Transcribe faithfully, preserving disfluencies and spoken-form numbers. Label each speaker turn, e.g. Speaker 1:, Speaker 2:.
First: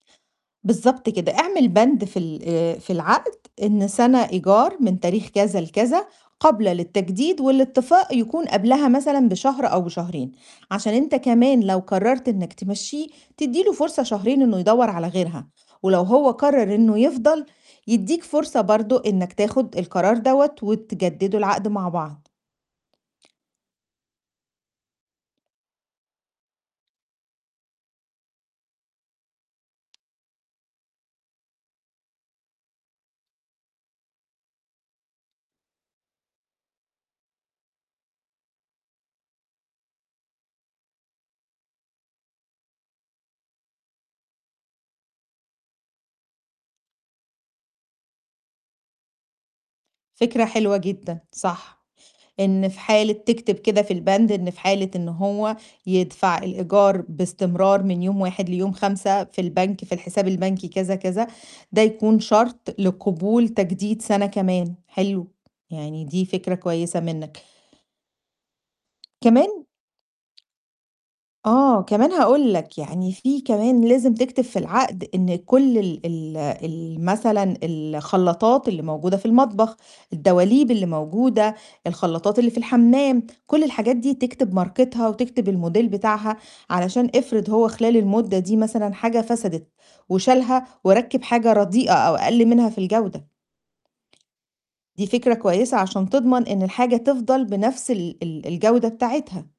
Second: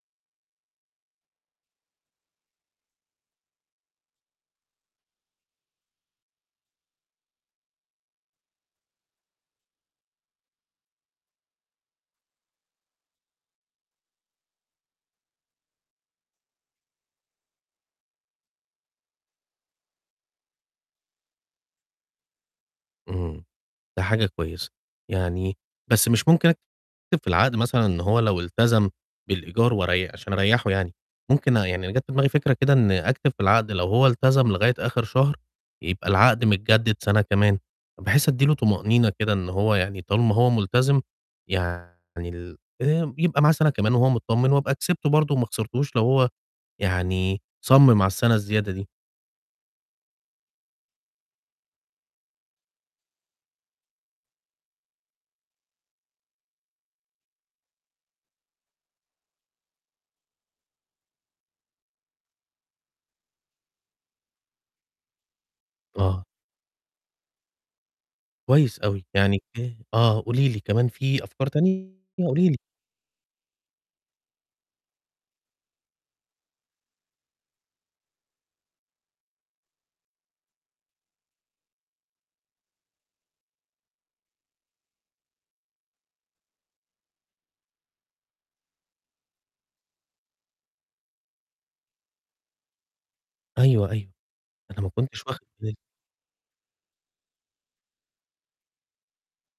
Speaker 1: بالضبط كده، اعمل بند في ال آآ في العَقْد إن سَنة إيجار من تاريخ كذا لكذا قابلة للتجديد والاتفاق يكون قبلها مثلًا بشهر أو بشهرين، عشان أنت كمان لو قرّرت إنّك تمشّيه، تدّي له فرصة شهرين إنه يدوّر على غيرها ولو هو قرّر إنه يفضل، يدّيك فرصة برضه إنّك تاخُد القرار دوّة وتجدِّدوا العَقْد مع بعض.
Speaker 2: إمم. ده حاجة كويسة، يعني بس مش ممكن أكتب في العَقْد مثلًا إن هو لو إلتزم بالإيجار وري عشان أريّحه يعني، ممكن يعني جات في دماغي فكرة كده إن أكتب في العَقْد لو هو إلتزم لغاية آخِر شهر يبقى العَقْد متجدِّد سَنة كمان، بحيث أدّي له طُمأنينة كده إن هو يعني طالما هو ملتزم يعني ال آآ يبقى معاه سَنة كمان وهو متطمن وأبقى كسبته برضه وما خسرتوش لو هو يعني صَمِّم على السَنة الزيادة دي.
Speaker 1: فكرة حلوة جدًا، صح، إن في حالة تكتب كده في البند إن في حالة إن هو يدفع الإيجار باستمرار من يوم واحد ليوم خمسة في البنك في الحساب البنكي كذا، كذا، ده يكون شرط لقبول تجديد سَنة كمان، حلو. يعني دي
Speaker 2: آه.
Speaker 1: فكرة كويسة مِنّك.
Speaker 2: كويس أوي، يعني
Speaker 1: كمان
Speaker 2: إيه آه، قُولي لي كمان في أفكار
Speaker 1: ...آه،
Speaker 2: تانية
Speaker 1: كمان
Speaker 2: قُولي
Speaker 1: هاقول
Speaker 2: لي؟
Speaker 1: لك، يعني في كمان لازم تكتب في العَقْد إن كل ال ال ال مثلًا الخلّاطات اللي موجودة في المطبخ، الدواليب اللي موجودة، الخلّاطات اللي في الحمّام، كل الحاجات دي تكتب ماركتها وتكتب الموديل بتاعها علشان افرض هو خلال المُدّة دي مثلًا حاجة فسدت وشالها وركّب حاجة رديئة أو أقل منها في الجودة.
Speaker 2: أيوه، أيوه، أنا ما
Speaker 1: دي
Speaker 2: كنتش
Speaker 1: فكرة
Speaker 2: واخِد بالي.
Speaker 1: كويسة عشان تضمن إن الحاجة تفضل بنَفْس ال ال الجودة بتاعتها.